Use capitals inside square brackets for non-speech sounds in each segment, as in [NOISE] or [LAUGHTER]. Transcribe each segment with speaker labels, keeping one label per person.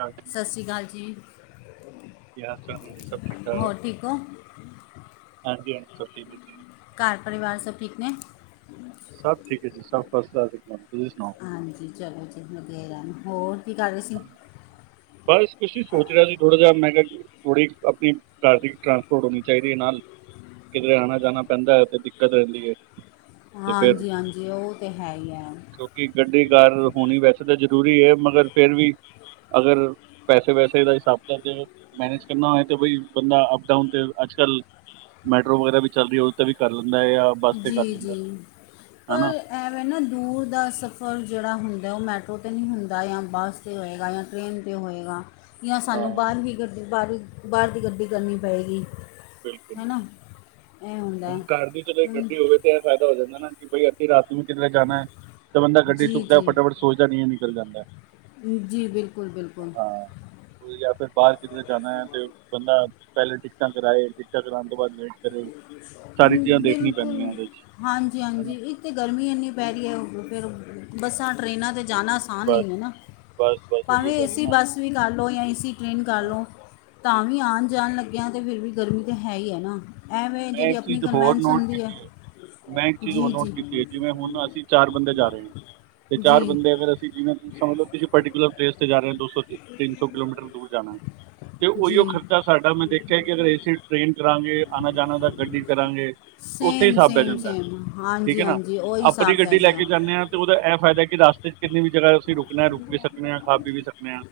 Speaker 1: ਹਾਂਜੀ
Speaker 2: ਸਤਿ ਸ੍ਰੀ ਅਕਾਲ ਜੀ!
Speaker 1: ਕੀ ਹਾਲ ਚਾਲ ਆ ਜੀ ਸਭ ਠੀਕ ਠਾਕ ਹੈ
Speaker 2: ਹੋਰ ਠੀਕ ਹੋ
Speaker 1: ਹਾਂਜੀ ਹਾਂਜੀ ਸਭ ਠੀਕ।
Speaker 2: ਘਰ ਪਰਿਵਾਰ ਸਭ ਠੀਕ ਨੇ।
Speaker 1: ਸਭ ਠੀਕ ਐ ਜੀ ਸਭ ਫਸਟ ਕਲਾਸ ਤੁਸੀਂ ਸੁਣਾਓ।
Speaker 2: ਹਾਂਜੀ ਚਲੋ ਜੀ ਵਧੀਆ ਹੀ ਰਹਿਣ ਹੋਰ ਕੀ ਕਰ ਰਹੇ ਸੀ।
Speaker 1: ਬਸ ਕੁਛ ਨੀ ਸੋਚ ਰਿਹਾ ਸੀ ਥੋੜਾ ਜਿਹਾ ਮੈਂ ਕਿਹਾ। ਥੋੜੀ ਆਪਣੀ ਪ੍ਰਾਈਵੇਟ ਟਰਾਂਸਪੋਰਟ ਹੋਣੀ ਚਾਹੀਦੀ ਹੈ ਨਾਲ। ਕਿਤੇ ਆਉਣਾ ਜਾਣਾ ਪੈਂਦਾ ਹੈ ਤੇ ਦਿੱਕਤ ਰਹਿੰਦੀ ਹੈ। ਤੇ ਫਿਰ
Speaker 2: ਹਾਂਜੀ ਹਾਂਜੀ ਉਹ ਤੇ ਹੈ ਹੀ ਹੈ
Speaker 1: ਕਿਉਂਕਿ ਗੱਡੀ ਕਾਰ ਹੋਣੀ ਵੈਸੇ। ਤਾਂ ਜ਼ਰੂਰੀ ਹੈ ਮਗਰ ਫੇਰ ਵੀ ਅਗਰ। ਪੈਸੇ ਵੈਸੇ ਦਾ ਹਿਸਾਬ ਤੇ ਮੈਨੇਜ ਕਰਨਾ ਹੋਏ ਤੇ ਬਈ ਬੰਦਾ ਅਪ ਡਾਊਨ ਤੇ ਅੱਜ ਕੱਲ। ਮੈਟਰੋ ਵਗੈਰਾ ਵੀ ਚੱਲ ਰਹੀ ਹੈ ਉਹ ਤਾਂ ਵੀ ਕਰ ਲੈਂਦਾ ਆ।
Speaker 2: ਜੀ ਜੀ ਪਰ ਐਵੇਂ ਨਾ ਦੂਰ ਦਾ ਸਫ਼ਰ ਜਿਹੜਾ ਹੁੰਦਾ। ਜਦ ਉਹ ਮੈਟਰੋ 'ਤੇ ਨਹੀਂ ਹੁੰਦਾ ਜਾਂ ਬੱਸ 'ਤੇ ਹੋਏਗਾ ਜਾਂ ਟ੍ਰਰੇਨ 'ਤੇ ਹੋਏਗਾ। ਜਾਂ
Speaker 1: ਹਾਂ
Speaker 2: ਸਾਨੂੰ ਬਾਹਰ ਹੀ ਗੱਡੀ ਬਾਹਰ ਬਾਹਰ ਦੀ ਗੱਡੀ ਕਰਨੀ ਪਏਗੀ।
Speaker 1: ਬਿਲਕੁਲ
Speaker 2: ਹੈ
Speaker 1: ਬਿਲਕੁਲ
Speaker 2: ਨਾ ਇਹ ਹੁੰਦਾ ਹੈ
Speaker 1: ਹੁਣ ਘਰ ਦੀ ਚ।
Speaker 2: ਹੁਣ
Speaker 1: ਗੱਡੀ ਹੋਵੇ ਤੇ ਇਹ ਫਾਇਦਾ ਹੋ ਜਾਂਦਾ ਨਾ ਕਿ ਬਈ ਅਸੀਂ ਰਾਤ ਨੂੰ ਕਿਤੇ ਜਾਣਾ ਹੈ। ਤਾਂ ਬੰਦਾ ਗੱਡੀ
Speaker 2: ਜੀ
Speaker 1: ਚੁੱਕਦਾ
Speaker 2: ਜੀ
Speaker 1: ਫਟਾਫਟ ਸੋਚਦਾ ਨਹੀਂ ਹੈ ਨਿਕਲ ਜਾਂਦਾ।
Speaker 2: ਜੀ ਬਿਲਕੁਲ। ਬਿਲਕੁਲ
Speaker 1: ਹਾਂ ਗਿਆ ਫਿਰ ਬਾਹਰ ਕਿਧਰ ਜਾਣਾ ਹੈ ਤੇ ਬੰਦਾ। ਪਹਿਲੇ ਟਿਕਟਾਂ ਕਰਵਾਏ ਟਿਕਟਾਂ ਕਰਾਉਣ ਤੋਂ ਬਾਅਦ ਵੇਟ ਕਰੇ। ਸਾਰੀ ਚੀਜ਼ਾਂ ਦੇਖਣੀ ਪੈਂਦੀਆਂ
Speaker 2: ਬਿਲਕੁਲ
Speaker 1: ਉਹਦੇ 'ਚ
Speaker 2: ਹਾਂਜੀ
Speaker 1: ਹੈ
Speaker 2: ਹਾਂਜੀ
Speaker 1: ਨਾ
Speaker 2: ਇ ਤਾਂ ਗਰਮੀ ਇੰਨੀ ਪੈ ਰਹੀ ਹੈ ਉਹ। ਫਿਰ ਬੱਸਾਂ ਟਰੇਨਾਂ ਤੇ ਜਾਣਾ ਅਸਾਨ
Speaker 1: ਬਸ
Speaker 2: ਨਹੀਂ ਹੈ ਨਾ
Speaker 1: ਬਸ ਬਸ
Speaker 2: ਭਾਵੇਂ
Speaker 1: ਉਹੀ ਗੱਲ
Speaker 2: ਏਸੀ
Speaker 1: ਨਾ
Speaker 2: ਬੱਸ ਵੀ ਕਰ ਲਉ ਜਾਂ ਏਸੀ ਟ੍ਰੇਨ ਕਰ
Speaker 1: ਹਾਂ
Speaker 2: ਲਓ ਤਾਂ ਵੀ ਆਉਣ ਜਾਣ ਲੱਗਿਆ ਅਤੇ ਫਿਰ ਵੀ ਗਰਮੀ ਤਾਂ ਹੈ ਹੀ ਹੈ ਨਾ ਐਂਵੇਂ
Speaker 1: ਮੈਂ
Speaker 2: ਜਿਹੜੀ
Speaker 1: ਇੱਕ
Speaker 2: ਆਪਣੀ
Speaker 1: ਚੀਜ਼ ਹੋਰ
Speaker 2: ਕਨਵੈਂਸ
Speaker 1: ਨੋਟ
Speaker 2: ਹੁੰਦੀ ਹੈ।
Speaker 1: ਕੀਤੀ ਮੈਂ ਇੱਕ ਚੀਜ਼
Speaker 2: ਜੀ
Speaker 1: ਹੋਰ ਨੋਟ
Speaker 2: ਜੀ
Speaker 1: ਕੀਤੀ ਹੈ ਜਿਵੇਂ ਹੁਣ ਅਸੀਂ ਚਾਰ ਬੰਦੇ ਜਾ ਰਹੇ ਹਾਂ ਤੇ ਚਾਰ
Speaker 2: ਜੀ
Speaker 1: ਬੰਦੇ ਅਗਰ ਅਸੀਂ ਜਿਵੇਂ ਸਮਜ ਲੌ ਕਿਸੇ ਪਰਟੀਕੁਲਰ ਪਲੇਸ ਤੇ ਜਾ ਰਹੇ ਹ ਦੋ ਸੌ ਤਿੰਨ ਸੌ ਕਿਲੋਮੀਟਰ ਦੂਰ ਜਾ
Speaker 2: [INAUDIBLE]
Speaker 1: ਤੇ ਉਹੀਓ
Speaker 2: ਜੀ
Speaker 1: ਖਰਚਾ ਸਾਡਾ ਮੈਂ ਦੇਖਿਆ ਕਿ ਅਗਰ ਏਸੀ ਟ੍ਰਰੇਨ ਕਰਾਂਗੇ ਆਣਾ ਜਾਣਾ ਦਾ ਗੱਡੀ ਕਰਾਂਗੇ ਉੱਥੇ ਹੀ
Speaker 2: ਸੇਮ
Speaker 1: ਹਿਸਾਬ ਪੈ
Speaker 2: ਸੇਮ
Speaker 1: ਜਾਂਦਾ ਹੈ।
Speaker 2: ਸੇਮ
Speaker 1: ਠੀਕ
Speaker 2: ਹਾਂਜੀ
Speaker 1: ਹੈ ਨਾ
Speaker 2: ਹਾਂਜੀ ਉਹੀ ਹਿਸਾਬ
Speaker 1: ਆਪਣੀ
Speaker 2: ਪੈ
Speaker 1: ਗੱਡੀ ਲੈ
Speaker 2: ਜਾਏਗਾ
Speaker 1: ਕੇ ਜਾਂਦੇ ਹਾਂ ਤੇ ਉਹਦਾ ਇਹ ਫਾਇਦਾ ਕਿ ਕਿੰਨੀ ਵੀ ਜਗ੍ਹਾ ਤੁਸੀਂ ਰੁਕਣਾ ਰੁਕ ਵੀ ਸਕਦੇ ਹਾਂ ਖਾ-ਪੀ ਵੀ ਸਕਦੇ ਹਾਂ।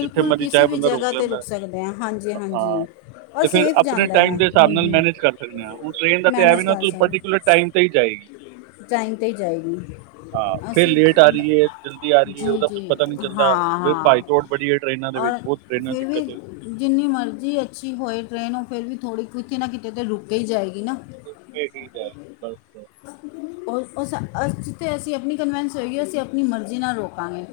Speaker 1: ਜਿੱਥੇ ਮਰਜ਼ੀ
Speaker 2: ਕਿਸੇ
Speaker 1: ਚਾਹੇ
Speaker 2: ਵੀ
Speaker 1: ਬੰਦਾ
Speaker 2: ਜਗਾ
Speaker 1: ਰੋਕ
Speaker 2: 'ਤੇ ਰੁਕ ਸਕਦੇ ਹਾਂ ਹਾਂਜੀ, ਹਾਂਜੀ ਔਰ
Speaker 1: ਤੇ ਫਿਰ
Speaker 2: ਸੇਫ
Speaker 1: ਆਪਣੇ
Speaker 2: ਜਾਂਦਾ ਹੈ
Speaker 1: ਟਾਈਮ ਦੇ ਹਿਸਾਬ
Speaker 2: ਹੂੰ
Speaker 1: ਨਾਲ
Speaker 2: ਹੂੰ
Speaker 1: ਮੈਨੇਜ ਕਰ ਸਕਦੇ ਹੁਣ ਟ੍ਰੇਨ ਦਾ ਤਾਂ ਇਹ
Speaker 2: ਮੈਨੇਜ
Speaker 1: ਵੀ ਨਾ ਪਰਟੀਕੂਲਰ ਟਾਈਮ ਤੇ ਹੀ ਜਾਏਗੀ
Speaker 2: ਟਾਈਮ ਤੇ ਹੀ ਜਾਏਗੀ।
Speaker 1: ਹਾਂ ਫਿਰ
Speaker 2: ਅਸੀਂ
Speaker 1: ਲੇਟ ਆ ਰਹੀ ਹੈ ਜਲਦੀ ਆ ਰਹੀ ਹੈ
Speaker 2: ਜੀ,
Speaker 1: ਉਹਦਾ ਕੁਛ
Speaker 2: ਜੀ
Speaker 1: ਪਤਾ ਨਹੀਂ
Speaker 2: ਹਾਂ,
Speaker 1: ਚੱਲਦਾ ਫਿਰ ਭਾਈ
Speaker 2: ਹਾਂ
Speaker 1: ਦੌੜ ਬੜੀ ਹੈ ਟ੍ਰੇਨਾਂ ਦੇ ਵਿੱਚ
Speaker 2: ਔਰ
Speaker 1: ਬਹੁਤ ਟ੍ਰੇਨਾਂ
Speaker 2: ਫਿਰ ਵੀ
Speaker 1: ਦਿੱਕਤ ਹੈ
Speaker 2: ਜਿੰਨੀ ਮਰਜ਼ੀ ਅੱਛੀ ਹੋਏ ਟ੍ਰਰੇਨ ਉਹ ਫਿਰ ਵੀ ਥੋੜ੍ਹੀ ਕਿਤੇ ਨਾ ਕਿਤੇ ਤਾਂ ਰੁਕ ਹੀ ਜਾਏਗੀ [UNINTELLIGIBLE]
Speaker 1: ਰੁਕ ਕੇ ਹੀ ਜਾਏ ਬਸ
Speaker 2: ਕੰਨਵੇਂਸ ਹੋਈ ਗੀ ਅਸੀਂ ਆਪਣੀ ਮਰਜੀ ਨਾਲ ਰੋਕਾ ਗੇ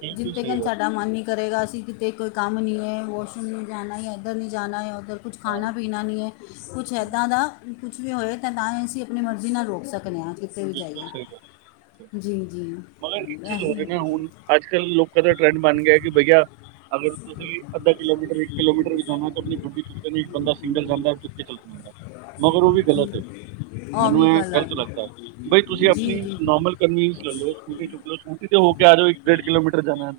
Speaker 1: ਬਿਲਕੁਲ
Speaker 2: ਜਿਥੇ
Speaker 1: ਸਹੀ
Speaker 2: ਤਕ
Speaker 1: ਗੱਲ
Speaker 2: ਸਾਡਾ ਮਨ ਕਰੇਗਾ ਅਸੀਂ ਕਿਤੇ ਕੋਈ ਕੰਮ ਨਹੀਂ ਹੈ ਵਾਸ਼ਰੂਮ ਨ ਜਾਣਾ ਹੈ ਇੱਧਰ ਨਹੀ ਜਾਣਾ ਹੈ। ਤੇ ਕੁਛ
Speaker 1: ਹਾਂ
Speaker 2: ਖਾਣਾ
Speaker 1: ਹਾਂ
Speaker 2: ਪੀਣਾ ਨਹੀਂ ਹੈ ਕੁਛ ਇੱਦਾਂ ਦਾ ਕੁਛ ਵੀ ਹੋਏ ਤਾਂ ਤਾਂ ਹੀ ਅਸੀਂ ਆਪਣੀ ਮਰਜ਼ੀ ਨਾਲ ਰੋਕ ਸਕਦੇ ਹਾਂ ਕਿਤੇ ਵੀ ਜਾਈਏ ਜੀ ਜੀ
Speaker 1: ਮਗਰ ਇੱਕ ਚੀਜ਼ ਹੋ ਰਹੀ
Speaker 2: ਇਹੀ
Speaker 1: ਨਾ ਹੁਣ ਅੱਜ ਕਲ ਲੋਕਾਂ ਦਾ ਟਰੈਂਡ ਬਣ ਗਿਆ ਕਿ [INAUDIBLE] ਅਗਰ ਤੁਸੀਂ ਅੱਧਾ ਕਿਲੋਮੀਟਰ ਇੱਕ ਕਿਲੋਮੀਟਰ ਵੀ ਜਾਣਾ ਤਾਂ ਆਪਣੀ ਗੱਡੀ ਚੁੱਕਦਾ ਇੱਕ ਬੰਦਾ ਸਿੰਗਲ ਜਾਂਦਾ ਚੁੱਕ ਚੱਲ ਜਾਂਦਾ ਮਗਰ ਉਹ ਵੀ ਗ਼ਲਤ ਹੈ
Speaker 2: ਆ ਵੀ
Speaker 1: ਮੈਨੂੰ ਇਹ
Speaker 2: ਗੱਲ ਆ
Speaker 1: ਗ਼ਲਤ
Speaker 2: ਗਈ।
Speaker 1: ਲੱਗਦਾ ਹੈ। ਬਈ ਤੁਸੀਂ
Speaker 2: ਜੀ
Speaker 1: ਆਪਣੀ
Speaker 2: ਜੀ
Speaker 1: ਨੋਰਮਲ ਕਾਨਵਿੰਸ ਲੈ ਲਓ ਸਕੂਟੀ ਚੁੱਕ ਲ ਸਕੂਟੀ ਤੇ ਹੋ ਕੇ ਆ ਜਾਓ ਇੱਕ ਡੇਢ ਕਿਲੋਮੀਟਰ ਜਾਣਾ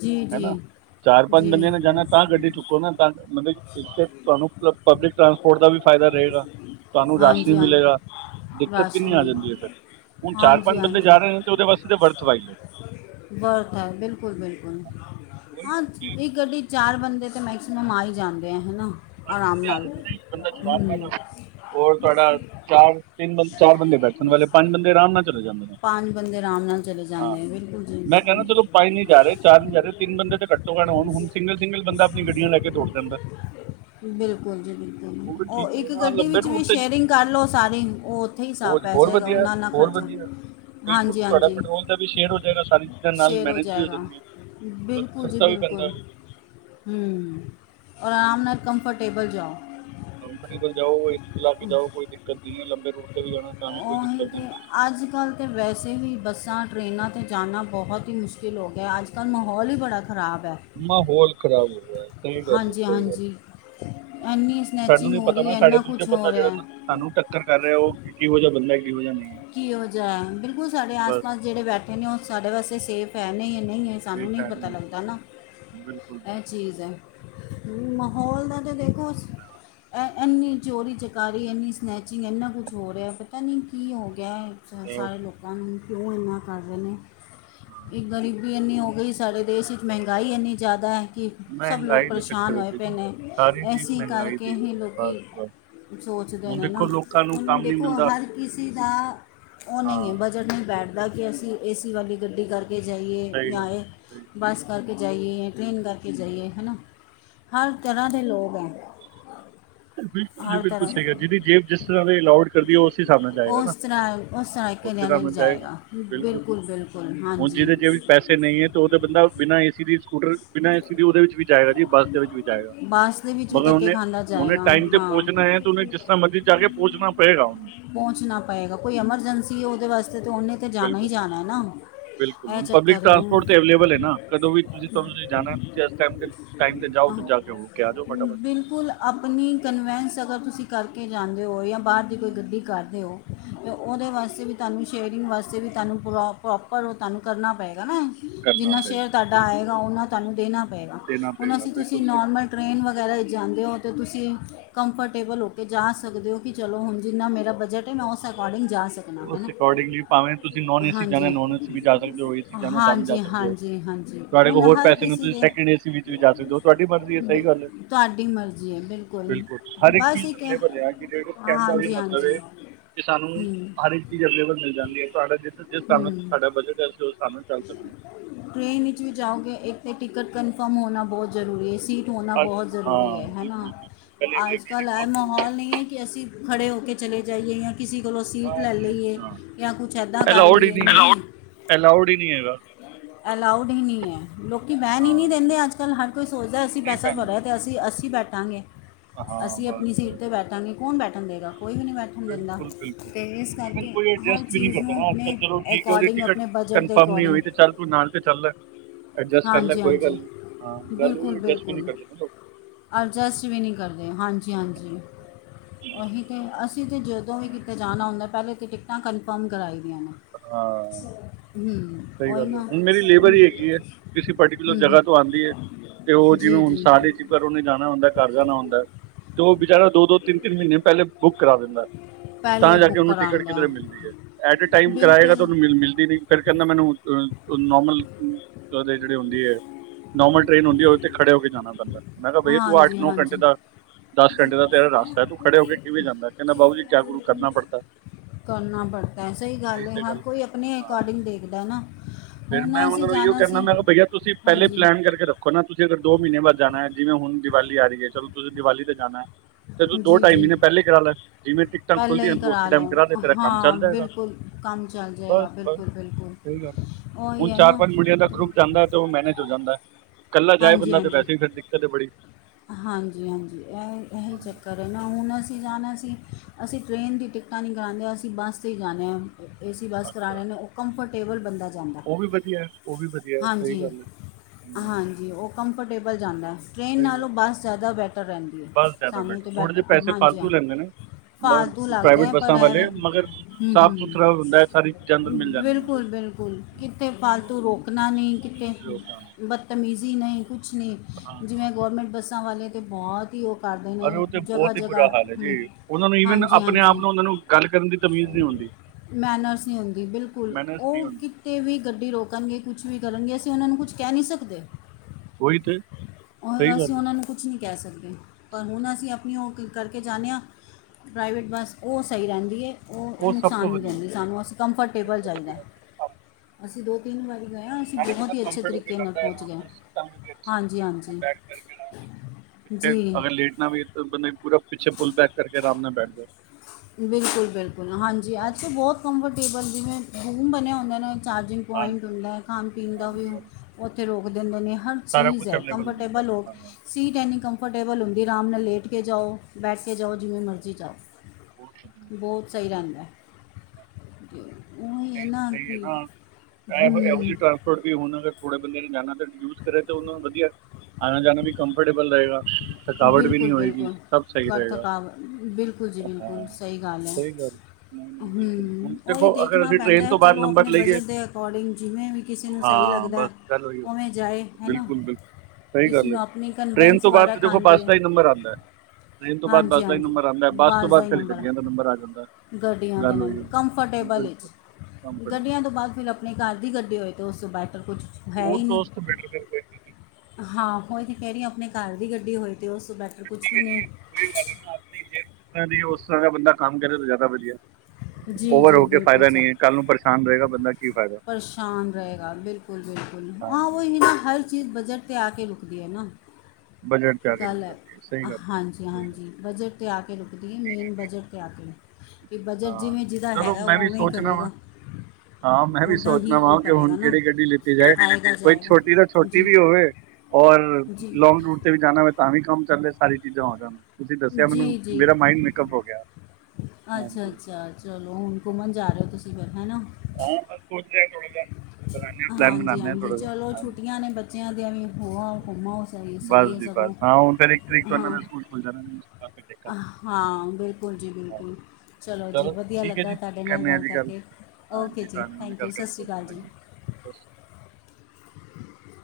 Speaker 2: ਜੀ,
Speaker 1: ਹੈ
Speaker 2: ਜੀ
Speaker 1: ਨਾ ਚਾਰ ਪੰਜ ਬੰਦਿਆਂ
Speaker 2: ਜੀ
Speaker 1: ਨੇ ਜਾਣਾ ਤਾਂ ਗੱਡੀ ਚੁੱਕੋ ਨਾ ਤਾਂ ਮਤਲਬ ਇੱਕ ਤੁਹਾਨੂੰ ਪਬਲਿਕ ਟਰਾਂਸਪੋਰਟ ਦਾ ਵੀ ਫਾਇਦਾ ਰਹੇਗਾ ਤੁਹਾਨੂੰ ਰਸ਼ ਵੀ
Speaker 2: ਹਾਂਜੀ ਹਾਂਜੀ
Speaker 1: ਮਿਲੇਗਾ ਦਿੱਕਤ
Speaker 2: ਰਾਸ਼ਨ
Speaker 1: ਕਿੰਨੀ ਆ
Speaker 2: ਮਿਲ
Speaker 1: ਜਾਂਦੀ ਹੈ ਫਿਰ ਹੁਣ ਚਾਰ
Speaker 2: ਹਾਂਜੀ,
Speaker 1: ਪੰਜ ਬੰਦੇ
Speaker 2: ਹਾਂਜੀ
Speaker 1: ਜਾ ਰਹੇ ਨੇ ਤਾਂ ਉਹਦੇ ਵਾਸਤੇ ਤਾਂ ਵਰਥ ਵਾਈਲ ਹੈ
Speaker 2: ਵਰਥ ਹੈ ਬਿਲਕੁਲ ਬਿਲਕੁਲ
Speaker 1: ਹੈ ਨਾ ਉਹੀ
Speaker 2: ਹਾਂ
Speaker 1: ਜੇ
Speaker 2: ਇਹ ਗੱਡੀ ਚਾਰ ਬੰਦੇ ਤੇ ਮੈਕਸੀਮਮ ਆ ਹੀ ਜਾਂਦੇ ਆ ਹਨਾ
Speaker 1: ਪੰਜ
Speaker 2: ਆਰਾਮ
Speaker 1: ਬੰਦੇ
Speaker 2: ਨਾਲ ਹੂ
Speaker 1: ਹੋਰ ਤੁਹਾਡਾ ਚਾਰ ਤਿੰਨੰ ਚਾਰ ਬੰਦੇ ਬੈਠਣ ਵਾਲੇ ਪੰਜ ਬੰਦੇ ਆਰਾਮ ਨਾਲ ਚਲੇ ਜਾਂਦੇ ਨੇ
Speaker 2: ਪੰਜ ਬੰਦੇ ਆਰਾਮ ਨਾਲ ਚਲੇ
Speaker 1: ਹਾਂ
Speaker 2: ਜਾਂਦੇ ਆ ਬਿਲਕੁਲ ਜੀ
Speaker 1: ਮੈਂ ਕਹਿੰਦਾ
Speaker 2: ਬਿਲਕੁਲ
Speaker 1: ਚਲੋ ਪੰਜ ਨਹੀਂ ਜਾ ਰਹੇ ਚਾਰ ਤਿੰਨ ਬੰਦੇ ਤਾਂ ਘੱਟੋ ਘੱਟ ਹੋਣ ਹੁਣ ਸਿੰਗਲ- ਸਿੰਗਲ ਬੰਦਾ ਆਪਣੀ ਗੱਡੀਆਂ ਲੈ ਕੇ ਦੌੜ ਜਾਂਦਾ
Speaker 2: ਬਿਲਕੁਲ ਜੀ ਬਿਲਕੁਲ ਜੀ
Speaker 1: ਵੀ
Speaker 2: ਉਹ
Speaker 1: ਠੀਕ ਨਹੀਂ
Speaker 2: ਇੱਕ
Speaker 1: ਨਾ
Speaker 2: ਗੱਡੀ
Speaker 1: ਲੰਬੇ
Speaker 2: ਵਿੱਚ ਵੀ
Speaker 1: ਰੂਟ 'ਤੇ
Speaker 2: ਸ਼ੇਅਰਿੰਗ ਕਰ ਲਉ ਸਾਰੀ ਉਹ ਉੱਥੇ ਹਿਸਾਬ
Speaker 1: ਹੋਰ
Speaker 2: ਹੈ।
Speaker 1: ਹੋਰ ਵਧੀਆ, ਹੋਰ ਵਧੀਆ ਬਿਲਕੁਲ
Speaker 2: ਹਾਂਜੀ
Speaker 1: ਤੁਹਾਡਾ
Speaker 2: ਹਾਂਜੀ
Speaker 1: ਪੈਟਰੋਲ ਦਾ ਵੀ ਸ਼ੇਅਰ ਹੋ ਜਾਏਗਾ ਸਾਰੀ ਚੀਜ਼ਾਂ ਨਾਲ ਮੈਨੇਜ ਵੀ ਹੋ ਜਾਂਦੀ
Speaker 2: ਬਿਲਕੁਲ ਜੀ ਬਿਲਕੁਲ ਹਮ ਔਰ ਆਰਾਮ ਨਾਲ ਕੰਫਰਟੇਬਲ ਜਾਓ
Speaker 1: ਕੰਫਰਟੇਬਲ ਜਾਓ ਏਸੀ ਚਲਾ ਕੇ ਜਾਓ ਕੋਈ ਦਿੱਕਤ ਨ ਹੈ ਲੰਬੇ ਰੂਟ 'ਤੇ ਵੀ ਜਾਣਾ ਤਾਂ ਵੀ ਕੋਈ
Speaker 2: ਉਹੀ
Speaker 1: ਦਿੱਕਤ
Speaker 2: ਤੇ
Speaker 1: ਨਹੀਂ
Speaker 2: ਅੱਜ ਕਲ ਤਾਂ ਵੈਸੇ ਵੀ ਬੱਸਾਂ ਟਰੇਨਾਂ 'ਤੇ ਜਾਣਾ ਬਹੁਤ ਹੀ ਮੁਸ਼ਕਿਲ ਹੋ ਗਿਆ ਅੱਜ ਕਲ ਮਾਹੌਲ ਹੀ ਬੜਾ ਖਰਾਬ ਹੈ
Speaker 1: ਮਾਹੌਲ ਖ਼ਰਾਬ ਹੋ ਗਿਆ ਸਹੀ ਗੱਲ ਹੈ,
Speaker 2: ਹਾਂਜੀ
Speaker 1: ਸਹੀ ਗੱਲ
Speaker 2: ਹਾਂਜੀ
Speaker 1: ਹਾਂ
Speaker 2: ਇੰਨੀ
Speaker 1: ਸਾਨੂੰ
Speaker 2: ਸਨੈਚਿੰਗ
Speaker 1: ਨਹੀਂ
Speaker 2: ਹੋ
Speaker 1: ਪਤਾ
Speaker 2: ਰਹੀ
Speaker 1: ਨਾ
Speaker 2: ਹੈ
Speaker 1: ਸਾਡੇ
Speaker 2: ਇੰਨਾ
Speaker 1: ਦੂਜੇ
Speaker 2: ਕੁਝ
Speaker 1: ਬੰਦਾ
Speaker 2: ਹੋ ਰਿਹਾ
Speaker 1: ਜਿਹੜੇ
Speaker 2: ਹੈ
Speaker 1: ਸਾਨੂੰ ਟੱਕਰ ਕਰ ਰਿਹਾ ਉਹ ਕੀ ਹੋ ਜਾਂ ਬੰਦਾ ਹ ਕੀ ਹੋਜਾ ਨਈ
Speaker 2: ਕਿਹੋ ਜਿਹਾ ਬਿਲਕੁਲ ਸਾਡੇ ਆਸ ਪਾਸ ਜਿਹੜੇ ਬੈਠੇ ਨੇ ਉਹ ਸਾਡੇ ਵਾਸਤੇ ਸੇਫ ਹੈ ਨਈ ਹੈ। ਨਹੀਂ ਹੈ,
Speaker 1: ਇਹ
Speaker 2: ਸਾਨੂੰ ਨਹੀਂ
Speaker 1: ਫੈਨ
Speaker 2: ਪਤਾ ਲੱਗਦਾ ਨਾ
Speaker 1: ਬਿਲਕੁਲ
Speaker 2: ਇਹ
Speaker 1: ਬਿਲਕੁਲ
Speaker 2: ਚੀਜ਼ ਹੈ। ਮਾਹੌਲ ਦਾ ਤੇ ਦੇਖੋ
Speaker 1: ਆ
Speaker 2: ਇੰਨੀ ਚੋਰੀ ਚਕਾਰੀ ਇੰਨੀ ਸਨੈਚਿੰਗ ਇੰਨਾ ਕੁਛ ਹੋ ਰਿਹਾ ਪਤਾ ਨਹੀ ਕੀ ਹੋ ਗਿਆ ਹੈ ਸਾਰੇ
Speaker 1: ਓਕੇ
Speaker 2: ਲੋਕਾਂ ਨੂੰ ਕਿਉ ਇੰਨਾ ਕਰਦੇ ਨੇ
Speaker 1: ਹਾਂ
Speaker 2: ਇਹ ਗਰੀਬ ਗਰੀਬੀ ਇੰਨੀ ਹੋ ਗਈ ਸਾਡੇ ਦੇਸ਼ ਚ ਮਹਿੰਗਾਈ ਇੰਨੀ ਜ਼ਿਆਦਾ ਹੈ ਕਿ ਸਭ ਲੋਕ
Speaker 1: ਮਹਿੰਗਾਈ ਦੇ ਚੱਕਰ
Speaker 2: ਪਰੇਸ਼ਾਨ ਹੋਏ
Speaker 1: ਵਿੱਚ
Speaker 2: ਪਏ
Speaker 1: ਜੀ
Speaker 2: ਨੇ
Speaker 1: ਸਾਰੀ ਚੀਜ਼
Speaker 2: ਐਸੀ
Speaker 1: ਮਹਿੰਗਾਈ
Speaker 2: ਕਰਕੇ
Speaker 1: ਦੀ
Speaker 2: ਹੀ
Speaker 1: ਹੈ ਬਸ
Speaker 2: ਲੋਕੀ
Speaker 1: ਬਸ
Speaker 2: ਸੋਚਦੇ
Speaker 1: ਹੁਣ
Speaker 2: ਨੇ
Speaker 1: ਦੇਖੋ
Speaker 2: ਨਾ
Speaker 1: ਲੋਕਾਂ ਨੂੰ
Speaker 2: ਹੁਣ
Speaker 1: ਕੰਮ ਨਹੀਂ
Speaker 2: ਦੇਖੋ
Speaker 1: ਮਿਲਦਾ
Speaker 2: ਹਰ ਕਿਸੀ ਦਾ ਉਹ ਨਹੀਂ ਹੈ
Speaker 1: ਹਾਂ,
Speaker 2: ਬਜਟ ਨਹੀਂ ਬੈਠਦਾ ਕਿ ਅਸੀਂ ਏਸੀ ਵਾਲੀ ਗੱਡੀ ਕਰਕੇ ਕੇ ਜਾਈਏ
Speaker 1: ਸਹੀ ਗੱਲ
Speaker 2: ਜਾਂਏ
Speaker 1: ਸਹੀ
Speaker 2: ਬਸ ਕਰ ਕੇ ਜਾਈਏ ਟ੍ਰੇਨ ਕਰਕੇ ਜਾਈਏ ਹੈ ਨਾ ਹਰ ਤਰ੍ਹਾਂ ਦੇ ਲੋਕ ਹੈ
Speaker 1: ਬਿਲਕੁਲ ਜੀ
Speaker 2: ਹਰ
Speaker 1: ਬਿਲਕੁਲ
Speaker 2: ਤਰ੍ਹਾਂ
Speaker 1: ਸਹੀ ਹੈ ਜਿਹਦੀ ਜੇਬ ਜਿਸ ਤਰ੍ਹਾਂ ਦੇ ਅਲਾਉਡ ਕਰਦੀ ਹੈ ਉਸੇ ਹਿਸਾਬ ਨਾਲ ਜਾਏਗਾ ਨਾ
Speaker 2: ਉਸ ਤਰ੍ਹਾਂ ਉਸ ਤਰ੍ਹਾਂ ਘਰਿਆਂ ਨੇ ਜਾਏਗਾ ਬਿਲਕੁਲ ਬਿਲਕੁਲ
Speaker 1: ਹੁਣ
Speaker 2: ਹਾਂਜੀ
Speaker 1: ਜਿਹਦੇ ਜੇਬ ਵਿੱਚ ਪੈਸੇ ਨਹੀਂ ਹੈ
Speaker 2: ਸ਼ਹੀ
Speaker 1: ਤੇ ਉਹ ਬੰਦਾ ਬਿਨਾਂ ਏਸੀ ਦੀ ਸਕੂਟਰ ਬਿਨਾਂ ਏਸੀ ਦੀ ਉਹਦੇ ਵਿੱਚ ਵੀ ਜਾਏਗਾ ਜੀ ਬੱਸ ਦੇ ਵਿੱਚ ਵੀ ਜਾਏਗਾ
Speaker 2: ਬਾਂਸ ਦੇ ਵਿੱਚ ਵੀ
Speaker 1: ਮਗਰ
Speaker 2: ਧੱਕੇ
Speaker 1: ਉਹਨੇ
Speaker 2: ਖਾਂਦਾ ਜਾਏ
Speaker 1: ਉਹਨੇ ਟਾਈਮ ਤੇ ਪਹੁੰਚਣਾ ਹੈ ਤੇ ਉਹਨੇ ਜਿਸ ਤਰ੍ਹਾਂ ਮਰਜ਼ੀ ਜਾ ਕੇ ਪਹੁੰਚਣਾ ਪਏਗਾ ਉਹਨੂੰ
Speaker 2: ਪਹੁੰਚਣਾ ਪਏਗਾ ਕੋਈ ਐਮਰਜੈਂਸੀ ਹੈ ਉਹਦੇ ਵਾਸਤੇ ਤਾਂ ਉਹਨੇ ਤਾਂ ਜਾਣਾ ਹੀ
Speaker 1: ਬਿਲਕੁਲ।
Speaker 2: ਜਾਣਾ ਹੈ ਨਾ
Speaker 1: ਬਿਲਕੁਲ
Speaker 2: ਇਹ
Speaker 1: ਹੁਣ ਪਬਲਿਕ
Speaker 2: ਚੱਕਰ ਹੈ ਉਹ
Speaker 1: ਟਰਾਂਸਪੋਰਟ ਤੇ ਅਵੇਲੇਬਲ ਹੈ ਨਾ ਕਦੋਂ ਵੀ ਤੁਸੀਂ ਤਾਂ ਤੁਸੀ ਜਾਣਾ ਤੁਸੀ ਇਸ ਟਾਇਮ ਤੇ ਟਾਈਮ ਤੇ ਜਾਓ ਤੇ ਜਾ ਕੇ ਹੋ ਕੇ ਆ ਜਾਓ ਫਟਾਫਟ,
Speaker 2: ਬਿਲਕੁਲ ਆਪਣੀ ਕਨਵੈਂਸ ਅਗਰ ਤੁਸੀਂ ਕਰਕੇ ਜਾਂਦੇ ਹੋ ਜਾਂ ਬਾਹਰ ਦੀ ਕੋਈ ਗੱਡੀ ਕਰਦੇ ਹੋ ਅਤੇ ਉਹਦੇ ਵਾਸਤੇ ਵੀ ਤੁਹਾਨੂੰ ਸ਼ੇਅਰਿੰਗ ਵਾਸਤੇ ਵੀ ਤੁਹਾਨੂੰ ਪ੍ਰੋ ਪ੍ਰੋਪਰ ਤੁਹਾਨੂੰ ਕਰਨਾ ਪਏ
Speaker 1: ਕਰਨਾ
Speaker 2: ਜਿੰਨਾ
Speaker 1: ਪਏਗਾ,
Speaker 2: ਸ਼ੇਅਰ ਤੁਹਾਡਾ
Speaker 1: ਬਿਲਕੁਲ
Speaker 2: ਆਏਗਾ ਉਨਾ ਤੁਹਾਨੂੰ ਦੇਣਾ ਪਏਗਾ
Speaker 1: ਦੇਣਾ
Speaker 2: ਹੁਣ
Speaker 1: ਪਏਗਾ,
Speaker 2: ਅਸੀਂ ਤੁਸੀਂ
Speaker 1: ਬਿਲਕੁਲ ਸਹੀ।
Speaker 2: ਨੋਰਮਲ ਟ੍ਰੇਨ ਵਗੈਰਾ ਜਾਂਦੇ ਹੋ ਤਾਂ ਤੁਸੀਂ ਕੰਫਰਟੇਬਲ ਹੋ ਕੇ ਜਾ ਸਕਦੇ ਹੋ ਕਿ ਚਲੋ ਹੁਣ ਜਿੰਨਾ ਮੇਰਾ ਬਜਟ ਹੈ ਮੈਂ ਉਸ ਅਕੋਰਡਿੰਗ ਜਾ ਸਕ
Speaker 1: ਉਸ ਅਕੋਰਡਿੰਗਲੀ ਭਾਵੇਂ ਤੁਸੀਂ ਨੋਨ ਏਸੀ ਜਾਣਾ
Speaker 2: ਹਾਂਜੀ
Speaker 1: ਨੋਨ ਏਸੀ ਵੀ ਜਾ ਸਕਦੇ ਹੋ ਏਸੀ ਜਾਣਾ ਤਾਂ ਵੀ ਜਾ
Speaker 2: ਹਾਂਜੀ
Speaker 1: ਸਕਦੇ ਹੋ
Speaker 2: ਹਾਂਜੀ ਹਾਂਜੀ
Speaker 1: ਤੁਹਾਡੇ
Speaker 2: ਹੁਣ
Speaker 1: ਕੋਲ ਹੋਰ
Speaker 2: ਹਰ
Speaker 1: ਪੈਸੇ ਨੇ
Speaker 2: ਕਿਸੇ
Speaker 1: ਤੁਸੀਂ
Speaker 2: ਦੇ
Speaker 1: ਸੈਕਿੰਡ ਏਸੀ ਵਿੱਚ ਵੀ ਜਾ ਸਕਦੇ ਹੋ ਤੁਹਾਡੀ ਮਰਜ਼ੀ ਹੈ
Speaker 2: ਬ-
Speaker 1: ਸਹੀ ਗੱਲ ਹੈ
Speaker 2: ਤੁਹਾਡੀ ਮਰਜ਼ੀ ਹੈ
Speaker 1: ਬਿਲਕੁਲ ਹਰ ਇੱਕ ਚੀਜ਼ ਅਵੇਲੇਬਲ ਹੈ ਕਿ ਜਿਹ ਕਹਿਣ ਦਾ ਵੀ
Speaker 2: ਹਾਂਜੀ
Speaker 1: ਮਤਲਬ
Speaker 2: ਹਾਂਜੀ
Speaker 1: ਹੈ ਕਿ ਸਾਨੂੰ
Speaker 2: ਹੂੰ
Speaker 1: ਹਰ ਇੱਕ ਚੀਜ਼ ਅਵੇਲੇਬਲ ਮਿਲ ਜਾਂਦੀ ਹੈ ਸਾਡਾ ਜਿਸ ਜਿਸ ਹਿਸਾਬ ਨਾਲ
Speaker 2: ਹੂੰ
Speaker 1: ਸਾਡਾ ਬਜਟ ਹੈ ਅਸੀਂ ਓਸ
Speaker 2: ਟ੍ਰੇਨ ਵਿੱਚ ਵੀ ਜਾਓਗੇ ਇੱਕ ਤਾਂ ਟਿਕਟ ਕਨਫਰਮ ਹੋਣਾ ਬਹੁਤ ਜ਼ਰੂਰੀ ਹੈ ਇਸ ਸੀਟ ਹੋਣਾ
Speaker 1: ਹਾਂ ਅੱਜ
Speaker 2: ਬਹੁਤ ਜ਼ਰੂਰੀ
Speaker 1: ਹਾਂ
Speaker 2: ਹੈ ਹੈ ਨਾ
Speaker 1: ਬਿਲਕੁਲ ਬਿਲਕੁਲ ਪਹਿਲੇ
Speaker 2: ਅੱਜ
Speaker 1: ਅਵੇਲੇਬਿਲਿਟੀ
Speaker 2: ਕੱਲ੍ਹ ਇਹ
Speaker 1: ਬਹੁਤ ਜ਼ਰੂਰੀ
Speaker 2: ਮਾਹੌਲ ਨਹੀਂ ਹੈ ਕਿ ਅਸੀਂ ਖੜੇ ਹੋ ਕੇ ਚਲੇ ਜਾਈਏ ਯਾ ਕਿਸੇ ਕੋਲੋਂ ਸੀਟ
Speaker 1: ਨਾ
Speaker 2: ਲੈ ਲਈਏ
Speaker 1: ਨਾ ਨਾ
Speaker 2: ਜਾਂ ਕੁਛ ਇੱਦਾਂ ਕਰ
Speaker 1: ਅਲਾਉਡ ਹੀ
Speaker 2: ਲਈਏ
Speaker 1: ਨਹੀਂ ਹੈ ਅਲਾਉਡ ਨਹੀਂ ਹੈਗਾ
Speaker 2: ਅਲਾਉਡ ਹੀ ਨਹੀਂ ਹੈ ਲੋਕੀ ਬਹਿਣ ਹੀ
Speaker 1: ਹਾਂ
Speaker 2: ਨਹੀਂ ਦਿੰਦੇ ਅੱਜ
Speaker 1: ਬਿਲਕੁਲ
Speaker 2: ਕੱਲ੍ਹ ਹਰ ਕੋਈ ਸੋਚਦਾ ਅਸੀਂ
Speaker 1: ਨਹੀਂ
Speaker 2: ਪੈਸਾ ਭਰਿਆ ਅਤੇ
Speaker 1: ਪੈਂਦਾ
Speaker 2: ਅਸੀਂ ਅਸੀਂ ਬੈਠਾਂਗੇ
Speaker 1: ਹਾਂ
Speaker 2: ਅਸੀਂ
Speaker 1: ਬਸ
Speaker 2: ਆਪਣੀ ਸੀਟ
Speaker 1: ਬਸ
Speaker 2: ਤੇ ਬੈਠਾਂਗੇ ਕੌਣ ਬੈਠਣ ਦੇਗਾ ਕੋਈ ਵੀ ਨਹੀਂ ਬੈਠਣ ਦਿੰਦਾ
Speaker 1: ਬਿਲਕੁਲ ਬਿਲਕੁਲ
Speaker 2: ਅਤੇ ਇਸ
Speaker 1: ਇਵਨ
Speaker 2: ਕਰਕੇ
Speaker 1: ਕੋਈ
Speaker 2: ਹਰ
Speaker 1: ਐਡਜਸਟ ਵੀ ਨਹੀਂ
Speaker 2: ਚੀਜ਼
Speaker 1: ਕਰਦਾ
Speaker 2: ਨੂੰ ਆਪਣੇ ਅਕੋਡਿੰਗ ਆਪਣੇ ਬਜਟ ਦੇ
Speaker 1: ਫਮ ਨੀ
Speaker 2: ਅਕੋਰਡਿੰਗ
Speaker 1: ਹੋਈ ਤੇ ਚੱਲ ਤੂੰ ਨਾਲ ਤੇ ਚੱਲ ਐਡਜਸਟ ਕਰ ਲੈ
Speaker 2: ਹਾਂਜੀ
Speaker 1: ਕੋਈ
Speaker 2: ਹਾਂਜੀ
Speaker 1: ਗੱਲ ਨੀ ਹਾਂ ਗੱਲ ਐਡਜਸਟ ਵੀ ਨੀ ਕਰਦੇ ਦਸੋ
Speaker 2: ਅਡਜਸਟ ਵੀ ਨਹੀਂ ਕਰਦੇ ਹਾਂਜੀ ਹਾਂਜੀ ਉਹੀ ਤੇ
Speaker 1: ਬਿਲਕੁਲ।
Speaker 2: ਅਸੀਂ ਤੇ ਜਦੋਂ ਵੀ ਕਿਤੇ ਜਾਣਾ ਹੁੰਦਾ ਪਹਿਲੇ ਤੇ ਟਿਕਟਾਂ ਕਨਫਰਮ ਕਰਾਈ ਦੀਆ ਦੀਆਂ ਨੇ
Speaker 1: ਹਾਂ
Speaker 2: ਹੂੰ
Speaker 1: ਸਹੀ
Speaker 2: ਉਹੀ
Speaker 1: ਗੱਲ ਹੈ
Speaker 2: ਨਾ
Speaker 1: ਹੁਣ ਮੇਰੀ ਲੇਬਰ ਹੀ ਹੈਗੀ ਹੈ ਕਿਸੇ ਪਰਟੀਕੂਲਰ
Speaker 2: ਹੂੰ
Speaker 1: ਜਗ੍ਹਾ ਤੋਂ
Speaker 2: ਹੂੰ
Speaker 1: ਆਉਂਦੀ ਹੈ ਤੇ ਉਹ ਜਿਵੇਂ
Speaker 2: ਜੀ
Speaker 1: ਹੁਣ
Speaker 2: ਜੀ
Speaker 1: ਸਾਡੇ ਚ ਪਰ ਉਹਨੇ ਜਾਣਾ ਹੁੰਦਾ ਘਰ ਜਾਣਾ ਹੁੰਦਾ ਏ ਤੇ ਉਹ ਵਿਚਾਰਾ ਦੋ ਦੋ ਤਿੰਨ ਤਿੰਨ ਮਹੀਨੇ ਪਹਿਲੇ ਬੁੱਕ ਕਰਾ ਦਿੰਦਾ ਏ ਤਾਂ
Speaker 2: ਪਹਿਲੇ
Speaker 1: ਜਾ ਕੇ
Speaker 2: ਬੁੱਕ
Speaker 1: ਉਹਨੂੰ ਟਿਕਟ ਕਿੱਧਰੇ
Speaker 2: ਕਰਾਂਦਾ
Speaker 1: ਮਿਲਦੀ ਹੈ ਐਟ ਏ ਟਾਈਮ ਕਰਾਏਗਾ
Speaker 2: ਬਿਲਕੁਲ
Speaker 1: ਤਾਂ ਉਹਨੂੰ ਮਿਲ ਮਿਲਦੀ ਨਹੀਂ ਫਿਰ ਕਹਿੰਦਾ ਮੈਨੂੰ ਅਹ ਔਹ ਨੋਰਮਲ ਦੇ ਜਿਹੜੇ ਹੁੰਦੀ ਏ ਨੋਰਮਲ ਟ੍ਰੇਨ ਹੁੰਦੀ ਤੇ ਖੜੇ ਹੋ ਕੇ ਜਾਣਾ ਪੈਂਦਾ ਮੈਂ ਕਿਹਾ ਬਈ ਤੂੰ ਅੱਠ
Speaker 2: ਹਾਂਜੀ
Speaker 1: ਨੌ ਘੰਟੇ
Speaker 2: ਹਾਂਜੀ
Speaker 1: ਦਾ ਦਸ ਘੰਟੇ ਦਾ ਤੇਰਾ ਰਸਤਾ ਹੈ ਤੂੰ ਖੜੇ ਹੋ ਕੇ ਕਿਵੇਂ ਜਾਂਦਾ ਕਹਿੰਦਾ ਬਾਹੂ ਜੀ ਕਿਆ ਕਰੂ ਕਰਨਾ ਪੜਦਾ ਹੈ
Speaker 2: ਕਰਨਾ ਪੜਦਾ ਸਹੀ ਗੱਲ ਹੈ ਹਰ ਕੋਈ ਆਪਣੇ
Speaker 1: ਹਾਂ
Speaker 2: ਅਕੋਡਿੰਗ ਦੇਖਦਾ ਨਾ
Speaker 1: ਫਿਰ
Speaker 2: ਹੁਣ
Speaker 1: ਮੈਂ
Speaker 2: ਅਸੀਂ
Speaker 1: ਉਹਨਾਂ ਨੂੰ ਇਯੋ
Speaker 2: ਜਾਣਾ
Speaker 1: ਕਹਿੰਦਾ
Speaker 2: ਸੀ
Speaker 1: ਮੈਂ ਕਿਹਾ ਭਈਆ ਤੁਸੀਂ ਪਹਿਲੇ
Speaker 2: ਹਾਂਜੀ
Speaker 1: ਪਲੈਨ ਕਰਕੇ ਰੱਖੋ ਨਾ ਤੁਸੀਂ ਅਗਰ ਦੋ ਮਹੀਨੇ ਬਾਅਦ ਜਾਣਾ ਜਿਵੇਂ ਹੁਣ ਦੀਵਾਲੀ ਆ ਰਹੀ ਹੈ ਚਲੋ ਤੁਸੀਂ ਦੀਵਾਲੀ ਤੇ ਜਾਣਾ ਹੈ ਤੇ ਤੁੂੰ ਦੋ
Speaker 2: ਜੀ
Speaker 1: ਢਾਈ
Speaker 2: ਜੀ
Speaker 1: ਮਹੀਨੇ ਪਹਿਲੇ ਕਰਾ ਲੈ ਜਿਵੇਂ ਟਾਂ
Speaker 2: ਪਹਿਲੇ
Speaker 1: ਖੁੱਲਦੀਆਂ
Speaker 2: ਹੀ
Speaker 1: ਤੂੰ
Speaker 2: ਕਰਾ
Speaker 1: ਉਸੇ ਟਾਈਮ
Speaker 2: ਲਓ
Speaker 1: ਕਰ ਦੇ ਤੇਰਾ ਕੰਮ
Speaker 2: ਹਾਂ
Speaker 1: ਚੱਲ ਜਾਏਗਾ
Speaker 2: ਬਿਲਕੁਲ ਕੰਮ ਚੱਲ ਜਾਏਗਾ
Speaker 1: ਬਸ ਬਸ
Speaker 2: ਬਿਲਕੁਲ ਬਿਲਕੁਲ
Speaker 1: ਸਹੀ ਗੱਲ ਹੈ ਹੁਣ
Speaker 2: ਉਹੀ ਹੈ
Speaker 1: ਚਾਰ
Speaker 2: ਨਾ
Speaker 1: ਪੰਜ ਮੁੰਡੀਆਂ ਦਾ ਗਰੁੱਪ ਜਾਂਦਾ ਤੇ ਉਹ ਮੈਨੇ ਹੋ ਜਾਂਦਾ ਇਕੱਲਾ ਜਾਏ
Speaker 2: ਹਾਂਜੀ
Speaker 1: ਬੰਦਾ ਤੇ
Speaker 2: ਹਾਂਜੀ
Speaker 1: ਵੈਸੇ ਵੀ ਫਿਰ ਦਿੱਕਤ ਹੈ ਬੜੀ
Speaker 2: ਹਾਂਜੀ ਹਾਂਜੀ ਇਹ ਇ ਹੀ
Speaker 1: ਹਾਂ
Speaker 2: ਚੱਕਰ ਹੈ ਨਾ ਹੁਣ ਅਸੀਂ ਜਾਣਾ ਸੀ ਅਸੀਂ ਟ੍ਰਰੇਨ ਦੀ ਟਿਕਟਾਂ ਨਹੀਂ ਕਰਾਉਂਦੇ ਅਸੀਂ ਬੱਸ 'ਤੇ ਹੀ ਜਾਂਦੇ ਹਾਂ ਏ ਸੀ ਬੱਸ ਕਰਾ
Speaker 1: ਅੱਛਾ
Speaker 2: ਲਹੇਦੇ ਉਹ ਕੰਫਰਟ [UNINTELLIGIBLE] ਜਾਂਦਾ
Speaker 1: ਉਹ ਵੀ ਵਧੀਆ ਹੈ, ਉਹ ਵੀ ਵਧੀਆ ਹੈ, ਸਹੀ
Speaker 2: ਹਾਂਜੀ
Speaker 1: ਗੱਲ ਹੈ ਹੂੰ,
Speaker 2: ਹਾਂਜੀ ਉਹ ਕੰਫਰਟੇਬਲ ਜਾਂਦਾ ਹੈ ਟ੍ਰੇਨ
Speaker 1: ਸਹੀ ਗੱਲ
Speaker 2: ਨਾਲੋਂ ਬਸ ਜ਼ਿਆਦਾ ਬੈਟਰ ਰਹਿੰਦੀ ਹੈ
Speaker 1: ਬਸ ਜ਼ਿਆਦਾ
Speaker 2: ਸਾਨੂੰ ਤਾਂ
Speaker 1: ਥੋੜੇ
Speaker 2: ਬੈਟਰ
Speaker 1: ਜਿਹੇ ਪੈਸੇ
Speaker 2: ਹਾਂਜੀ ਹਾਂ
Speaker 1: ਲੈਂਦੇ ਨੇ
Speaker 2: ਫਾਲਤੂ
Speaker 1: ਮਗਰ
Speaker 2: ਲੱਗਦੇ
Speaker 1: ਪ੍ਰਾਈਵੇਟ
Speaker 2: ਆ ਪਰ
Speaker 1: ਬੱਸਾਂ
Speaker 2: ਹੈ
Speaker 1: ਵਾਲੇ
Speaker 2: ਹਮ
Speaker 1: ਮਗਰ ਸਾਫ
Speaker 2: ਹਮ
Speaker 1: ਸੁਥਰਾ ਹੁੰਦਾ ਹੈ ਸਾਰੀ ਚੀਜ਼ਾਂ ਅੰਦਰ ਮਿਲ
Speaker 2: ਬਿਲਕੁਲ
Speaker 1: ਜਾਂਦੀਆਂ ਉਹਦੇ
Speaker 2: ਬਿਲਕੁਲ ਬਿਲਕੁਲ ਕਿਤੇ ਫਾਲਤੂ ਰੋਕਣਾ ਨਹੀਂ ਕਿਤੇ
Speaker 1: ਲੋਕਡਾਊਨ ਵਿੱਚ
Speaker 2: ਬਦਤਮੀਜ਼ ਜੀ ਨਹੀਂ ਕੁਛ ਨਹੀਂ ਜਿਵੇਂ ਗੌਰਮੈਂਟ ਬੱਸਾਂ ਵਾਲੇ ਤਾਂ ਬਹੁਤ ਹੀ ਉਹ ਕਰਦੇ ਨੇ
Speaker 1: ਅ ਉਹ ਤੇ
Speaker 2: ਜਗ੍ਹਾ
Speaker 1: ਬਹੁਤ ਹੀ
Speaker 2: ਜਗ੍ਹਾ
Speaker 1: ਬੁਰਾ ਹਾਲ ਹੈ
Speaker 2: ਹੂੰ
Speaker 1: ਜੀ ਉਹਨਾਂ ਨੂੰ ਈਵਨ
Speaker 2: ਹਾਂਜੀ
Speaker 1: ਆਪਣੇ ਆਪ
Speaker 2: ਹਾਂਜੀ
Speaker 1: ਨੂੰ ਉਹਨਾਂ ਨੂੰ ਗੱਲ ਕਰਨ ਦੀ ਤਮੀਜ਼ ਨਹੀਂ ਹੁੰਦੀ
Speaker 2: ਮੈਨਰਸ ਨਹੀਂ ਹੁੰਦੀ ਬਿਲਕੁਲ
Speaker 1: ਮੈਨਰਸ ਨਹੀਂ
Speaker 2: ਉਹ
Speaker 1: ਹੁੰਦੀ
Speaker 2: ਕਿਤੇ ਵੀ ਗੱਡੀ ਰੋਕਣਗੇ ਕੁਛ ਵੀ ਕਰਨਗੇ ਅਸੀਂ ਉਹਨਾਂ ਨੂੰ ਕੁਝ ਕਹਿ ਨਹੀਂ ਸਕਦੇ
Speaker 1: ਉਹੀ ਤੇ
Speaker 2: ਔਰ
Speaker 1: ਸਹੀ ਗੱਲ
Speaker 2: ਅਸੀਂ
Speaker 1: ਹੈ
Speaker 2: ਉਹਨਾਂ ਨੂੰ ਕੁਛ ਨਹੀਂ ਕਹਿ ਸਕਦੇ ਪਰ ਹੁਣ ਅਸੀਂ ਆਪਣੀ ਉਹ ਕਰਕੇ ਜਾਂਦੇ ਹਾਂ ਪ੍ਰਾਈਵੇਟ ਬੱਸ ਉਹ ਸਹੀ ਰਹਿੰਦੀ ਹੈ ਉਹ
Speaker 1: ਸਭ
Speaker 2: ਨੁਕਸਾਨ
Speaker 1: ਤੋਂ
Speaker 2: ਨਹੀਂ
Speaker 1: ਵਧੀਆ
Speaker 2: ਦਿੰਦੀ ਸਾਨੂੰ ਅਸੀਂ
Speaker 1: ਸਭ
Speaker 2: ਕੰਫਰਟੇਬਲ
Speaker 1: ਤੋਂ
Speaker 2: ਚਾਹੀਦਾ
Speaker 1: ਵਧੀਆ ਤੇ ਸਭ
Speaker 2: ਅਸੀਂ ਦੋ ਤਿੰਨ ਵਾਰੀ ਗ ਅਸੀਂ
Speaker 1: ਨਾਲੇ ਬੰਦਾ
Speaker 2: ਬਹੁਤ ਹੀ ਅੱਛੇ
Speaker 1: ਕੰਫਰਟ ਹੋ ਕੇ
Speaker 2: ਤਰੀਕੇ ਨਾਲ
Speaker 1: ਜਾਂਦਾ ਹੈ
Speaker 2: ਪਹੁੰਚ
Speaker 1: ਆਰਾਮ
Speaker 2: ਗਏ
Speaker 1: ਨਾਲ ਸੀਟਾਂ ਵੀ ਅੱਛੀ
Speaker 2: ਹਾਂਜੀ ਹਾਂਜੀ
Speaker 1: ਬੈਠ ਕਰਕੇ ਆਰਾਮ ਪਿੱਛੇ
Speaker 2: ਜੀ
Speaker 1: ਅਗਰ ਲਟ ਨਾ ਵੀ ਤਾਂ ਬੰੇ ਪੂਰਾ ਪਿੱਛੇ ਪੁਲ ਪੈਕ ਕਰਕੇ ਆਰਾਮ ਨਾਲ ਬੈਠ ਜਾਏ
Speaker 2: ਬਿਲਕੁਲ ਬਿਲਕੁਲ ਹਾਂਜੀ
Speaker 1: ਹਾਂ
Speaker 2: ਅੱਥੇ ਬਹੁਤ ਕੰਫਰਟੇਬਲ ਜਿਵੇਂ ਰੂਮ ਬਣਿਆ ਹੁੰਦਾ ਨਾ ਚਾਰਜਿੰਗ ਪੁਆਇੰਟ
Speaker 1: ਹਾਂਜੀ
Speaker 2: ਹੁੰਦਾ ਹੈ ਖਾਣ ਪੀਣ ਦਾ ਵੀ
Speaker 1: ਹਾਂਜੀ ਹਾਂਜੀ।
Speaker 2: ਉੱਥੇ ਰੋਕ ਦਿੰਦੇ ਨੇ
Speaker 1: ਸਾਰਾ ਕੁਝ
Speaker 2: ਚੀਜ਼ ਹ
Speaker 1: ਅਵੇਲੇਬਲ ਜਾਂਦਾ ਹੈ।
Speaker 2: ਕੰਫਰਟੇਬਲ ਹੋ
Speaker 1: ਹਾਂ ਬਹੁਤ
Speaker 2: ਸੀਟ ਐਨੀ ਕੰਫਰਟੇਬਲ ਹੁੰਦੀ ਆਰਾਮ ਨਾਲ ਲੇਟ ਕੇ ਜਾਓ ਬੈਠ ਕੇ ਜਾਓ ਜਿਵੇਂ ਮਰਜ਼ੀ ਜਾਓ
Speaker 1: ਵਧੀਆ
Speaker 2: ਬਹੁਤ ਸਹੀ ਰਹਿੰਦਾ ਹੈ
Speaker 1: [INAUDIBLE]
Speaker 2: ਹੈ
Speaker 1: ਨਹੀਂ
Speaker 2: ਨਾ
Speaker 1: ਸਹੀ ਹੈ
Speaker 2: ਕਿ
Speaker 1: ਨਾ ਇਹੋ
Speaker 2: ਹਮ
Speaker 1: ਜਿਹੇ ਟਰਾਂਸਪੋਰਟ ਵੀ ਹਣ ਅਗਰ ਥੋੜੇ ਬੰਦੇ ਣਾ ਯੂਜ ਕਰੇ ਤੇ ਉਹਨਾਂ ਨੂੰ ਵਧੀਆ ਆਣਾ ਜਾਣਾ ਵੀ ਕੰਰਟੇਬਲ ਰਹੇਗਾ ਥਕਾਵਟ ਵੀ ਨਹੀਂੀ
Speaker 2: ਬਿਲਕੁਲ
Speaker 1: ਹੋਏਗੀ
Speaker 2: ਬਿਲਕੁਲ
Speaker 1: ਸਭ ਸਹੀ
Speaker 2: ਕਰ
Speaker 1: ਰਹੇਗਾ
Speaker 2: ਥਕਾਵ ਬਿਲਕੁਲ ਜੀ ਬਿਲਕੁਲ
Speaker 1: ਹਾਂ
Speaker 2: ਹੈ
Speaker 1: ਸਹੀ ਗੱਲ ਨਹੀਂ ਨਹੀਂ ਬਿਲਕੁਲ ਹੁਣ
Speaker 2: ਹਮ ਉਹੀ
Speaker 1: ਦੇਖੋ ਅਗਰ
Speaker 2: ਦੇਖਣਾ
Speaker 1: ਅਸੀਂ ਟ੍ਰੇਨ
Speaker 2: ਪੈਂਦਾ।
Speaker 1: ਤੋਂ ਬਾਅਦ
Speaker 2: ਚਲੋ
Speaker 1: ਨੰਬਰ
Speaker 2: ਆਪਣੇ
Speaker 1: ਲਈਏ
Speaker 2: ਬਜਟ ਦੇ ਐਕੋਡਿੰਗ, ਜਿਵੇਂ ਵੀ ਕਿਸੇ ਨੂੰ ਸਹੀ
Speaker 1: ਹਾਂ
Speaker 2: ਲੱਗਦਾ
Speaker 1: ਬਸ ਗੱਲ ਹੋਈ
Speaker 2: ਉਵੇਂ ਜਾਏ ਹੈਨਾ।
Speaker 1: [UNINTELLIGIBLE]
Speaker 2: ਕਿਸੇ ਨੂੰ ਆਪਣੀ ਕਨਵੈਂਸ
Speaker 1: ਇਸ ਤੋਂ ਬਾਅਦ
Speaker 2: ਵਾਲਾ
Speaker 1: ਦੇਖੋ ਬੱਸ
Speaker 2: ਖਾਂਦੇ
Speaker 1: ਦਾ ਹੀ
Speaker 2: ਹੈ।
Speaker 1: ਨੰਬਰ ਆਉਂਦਾ ਹੈ। ਟ੍ਰੇਨ ਤੋਂ ਬਾਅਦ,
Speaker 2: ਹਾਂਜੀ
Speaker 1: ਬੱਸ ਦਾ ਹੀ
Speaker 2: ਹਾਂਜੀ
Speaker 1: ਨੰਬਰ ਆਉਂਦਾ, ਬੱਸ ਤੋਂ
Speaker 2: ਬਾਸ ਦਾ
Speaker 1: ਬਾਅਦ,
Speaker 2: ਹੀ
Speaker 1: ਫਿਰ ਗੱਡੀਆਂ ਦਾ ਨੰਬਰ ਆ ਜਾਂਦਾ।
Speaker 2: ਗੱਡੀਆਂ ਦਾ
Speaker 1: ਗੱਲ
Speaker 2: ਨਾਮ
Speaker 1: ਹੋਈ ਹੋਵੇ
Speaker 2: ਕੰਫਰਟੇਬਲ ਵਿੱਚ।
Speaker 1: ਬਿਲਕੁਲ ਕੰਫਰਟੇਬਲ
Speaker 2: ਗੱਡੀਆਂ ਤੋਂ ਬਾਅਦ, ਫਿਰ ਆਪਣੇ ਘਰ ਦੀ ਗੱਡੀ ਹੋਏ, ਤੇ ਉਸ ਤੋਂ ਬਾਦ। ਪਰ ਕੁਛ ਹੈ
Speaker 1: ਉਹ
Speaker 2: ਹੀ
Speaker 1: ਤੋਂ
Speaker 2: ਨਹੀਂ।
Speaker 1: ਉਸ ਤੋਂ ਬੈਟਰ ਫਿਰ ਕੋਈ ਚੀਜ਼ ਨਹੀਂ
Speaker 2: ਹਾਂ ਉਹੀ ਤਾਂ ਕਹਿ ਰਹੀ ਹਾਂ, ਆਪਣੇ ਘਰ ਦੀ ਗੱਡੀ ਹੋਏ।
Speaker 1: ਠੀਕ ਹੈ ਜੀ। ਕੋਈ ਗੱਲ ਹੈ ਨਾ, ਆਪ ਜਿਸ ਤਰ੍ਹਾਂ ਦੀ, ਉਸ ਤਰ੍ਹਾਂ ਦਾ ਬੰਦਾ ਕੰਮ ਕਰੇ, ਤਾਂ ਜ਼ਿਆਦਾ ਵਧੀਆ। ਓਵਰ ਹੋ ਕੇ ਫਾਇਦਾ ਨਹੀਂ ਹੈ। ਕੱਲ੍ਹ ਨੂੰ ਪਰੇਸ਼ਾਨ ਰਹੇਗਾ, ਬੰਦਾ ਕੀ ਫਾਇਦਾ।
Speaker 2: ਬਿਲਕੁਲ! ਹਾਂ
Speaker 1: ਹਾਂਜੀ
Speaker 2: ਉਹੀ ਨਾ ਹਰ ਚੀਜ਼ ਬਜਟ 'ਤੇ ਆ ਕੇ ਰੁਕਦੀ ਹੈਨਾ।
Speaker 1: [INAUDIBLE] ਰੁਕ
Speaker 2: ਗੱਲ ਹੈ।
Speaker 1: ਜਾਂਦੀ ਸਹੀ ਗੱਲ
Speaker 2: ਹਾਂਜੀ-
Speaker 1: ਸਹੀ ਗੱਲ
Speaker 2: ਹਾਂਜੀ ਬਜਟ 'ਤੇ ਆ ਕੇ ਰੁਕਦੀਏ
Speaker 1: ਠੀਕ ਹੈ
Speaker 2: ਮੇਨ
Speaker 1: ਜੀ
Speaker 2: ਬਜਟ 'ਤੇ ਆ ਕੇ। ਤੇ ਬਜਟ? ਜਿਵੇਂ ਜਿਹਦਾ
Speaker 1: ਚਲੋ,
Speaker 2: ਹੈਗਾ
Speaker 1: ਮੈਂ
Speaker 2: ਉਹ
Speaker 1: ਵੀ
Speaker 2: ਉਵੇਂ ਹੀ
Speaker 1: ਸੋਚਣਾ ਵਾਂ।
Speaker 2: ਕਰੇਗਾ
Speaker 1: ਹਾਂ, ਮੈਂ ਵੀ
Speaker 2: ਉਦਾਂ ਹੀ
Speaker 1: ਸੋਚਣਾ
Speaker 2: ਉਹ
Speaker 1: ਵਾਂ, ਕਿ
Speaker 2: ਕਰੇਗਾ
Speaker 1: ਹੁਣ
Speaker 2: ਨਾ
Speaker 1: ਕਿਹੜੀ ਗੱਡੀ ਲਿੱਤੀ ਜਾਏ।
Speaker 2: ਆਏਗਾ
Speaker 1: ਕੋਈ ਛੋਟੀ ਤੋਂ
Speaker 2: ਜਾਏਗਾ
Speaker 1: ਛੋਟੀ
Speaker 2: ਜੀ
Speaker 1: ਵੀ ਹੋਵੇ। ਔਰ!
Speaker 2: ਜੀ
Speaker 1: ਲੌਂਗ ਰੂਟ ਤੇ ਵੀ ਜਾਣਾ ਹੋਵੇ, ਤਾਂ ਵੀ ਕੰਮ ਚੱਲੇ ਸਾਰੀ ਚੀਜ਼ਾਂ ਹੋ ਜਾਣ। ਤੁਸੀਂ ਦੱਸਿਆ, ਮੈਨੂੰ
Speaker 2: ਜੀ ਜੀ
Speaker 1: ਮੇਰਾ ਮਾਈੰਡ ਮੇਕਅਪ ਹੋ ਗਿਆ।
Speaker 2: ਅੱਛਾ-
Speaker 1: ਹਾਂਜੀ
Speaker 2: ਅੱਛਾ ਚਲੋ ਹੁਣ, ਘੁੰਮਣ ਜਾ ਰਹੇ ਹੋ? ਤੁਸੀਂ ਫਿਰ ਹੈ ਨਾ।
Speaker 1: ਹਾਂ ਬਸ! ਸੋਚ ਰਿਹਾ ਥੋੜਾ ਜਿਹਾ! ਬਣਾਉਂਦੇ ਹਾਂ ਪਲਾਨ
Speaker 2: ਹਾਂਜੀ-
Speaker 1: ਬਣਾਉਂਦੇ ਹਾਂ
Speaker 2: ਹਾਂਜੀ,
Speaker 1: ਥੋੜਾ ਜਿਹਾ
Speaker 2: ਚਲੋ
Speaker 1: ਹਾਂਜੀ
Speaker 2: ਛੁੱਟੀਆਂ ਨੇ ਬੱਚਿਆਂ ਦੀਆਂ ਵੀ ਹੋ ਆਓ, ਘੁਮ ਆਓ! ਸਹੀ ਹੈ, ਸਹੀ
Speaker 1: ਬਸ
Speaker 2: ਹੈ,
Speaker 1: ਜੀ ਬਸ
Speaker 2: ਸਗੋਂ
Speaker 1: ਹਾਂ ਹੁਣ ਫਿਰ ਇੱਕ ਤਰੀਕ ਤੋਂ ਇਹਨਾਂ
Speaker 2: ਹਾ-
Speaker 1: ਨੇ ਸਕੂਲ ਖੁੱਲ ਜਾਣਾ ਨੇ ਉਸ ਤੋਂ ਬਾਅਦ ਫਿਰ ਦੇਖਾਂ
Speaker 2: ਹਾਂ ਬਿਲਕੁਲ। ਬਿਲਕੁਲ ਜੀ
Speaker 1: ਹਾਂ
Speaker 2: ਬਿਲਕੁਲ, ਚਲੋ ਜੀ ਵਧੀਆ
Speaker 1: ਠੀਕ ਹੈ
Speaker 2: ਲੱਗਾ
Speaker 1: ਜੀ
Speaker 2: ਤੁਹਾਡੇ ਨਾਲ
Speaker 1: ਕਰਨੇ ਆ
Speaker 2: ਗੱਲ
Speaker 1: ਜੀ
Speaker 2: ਕਰਕੇ। ਓਕੇ ਜੀ, ਥੈਂਕ ਯੂ। ਸਤਿ ਸ਼੍ਰੀ ਅਕਾਲ ਜੀ।
Speaker 1: ਅਛ [INAUDIBLE]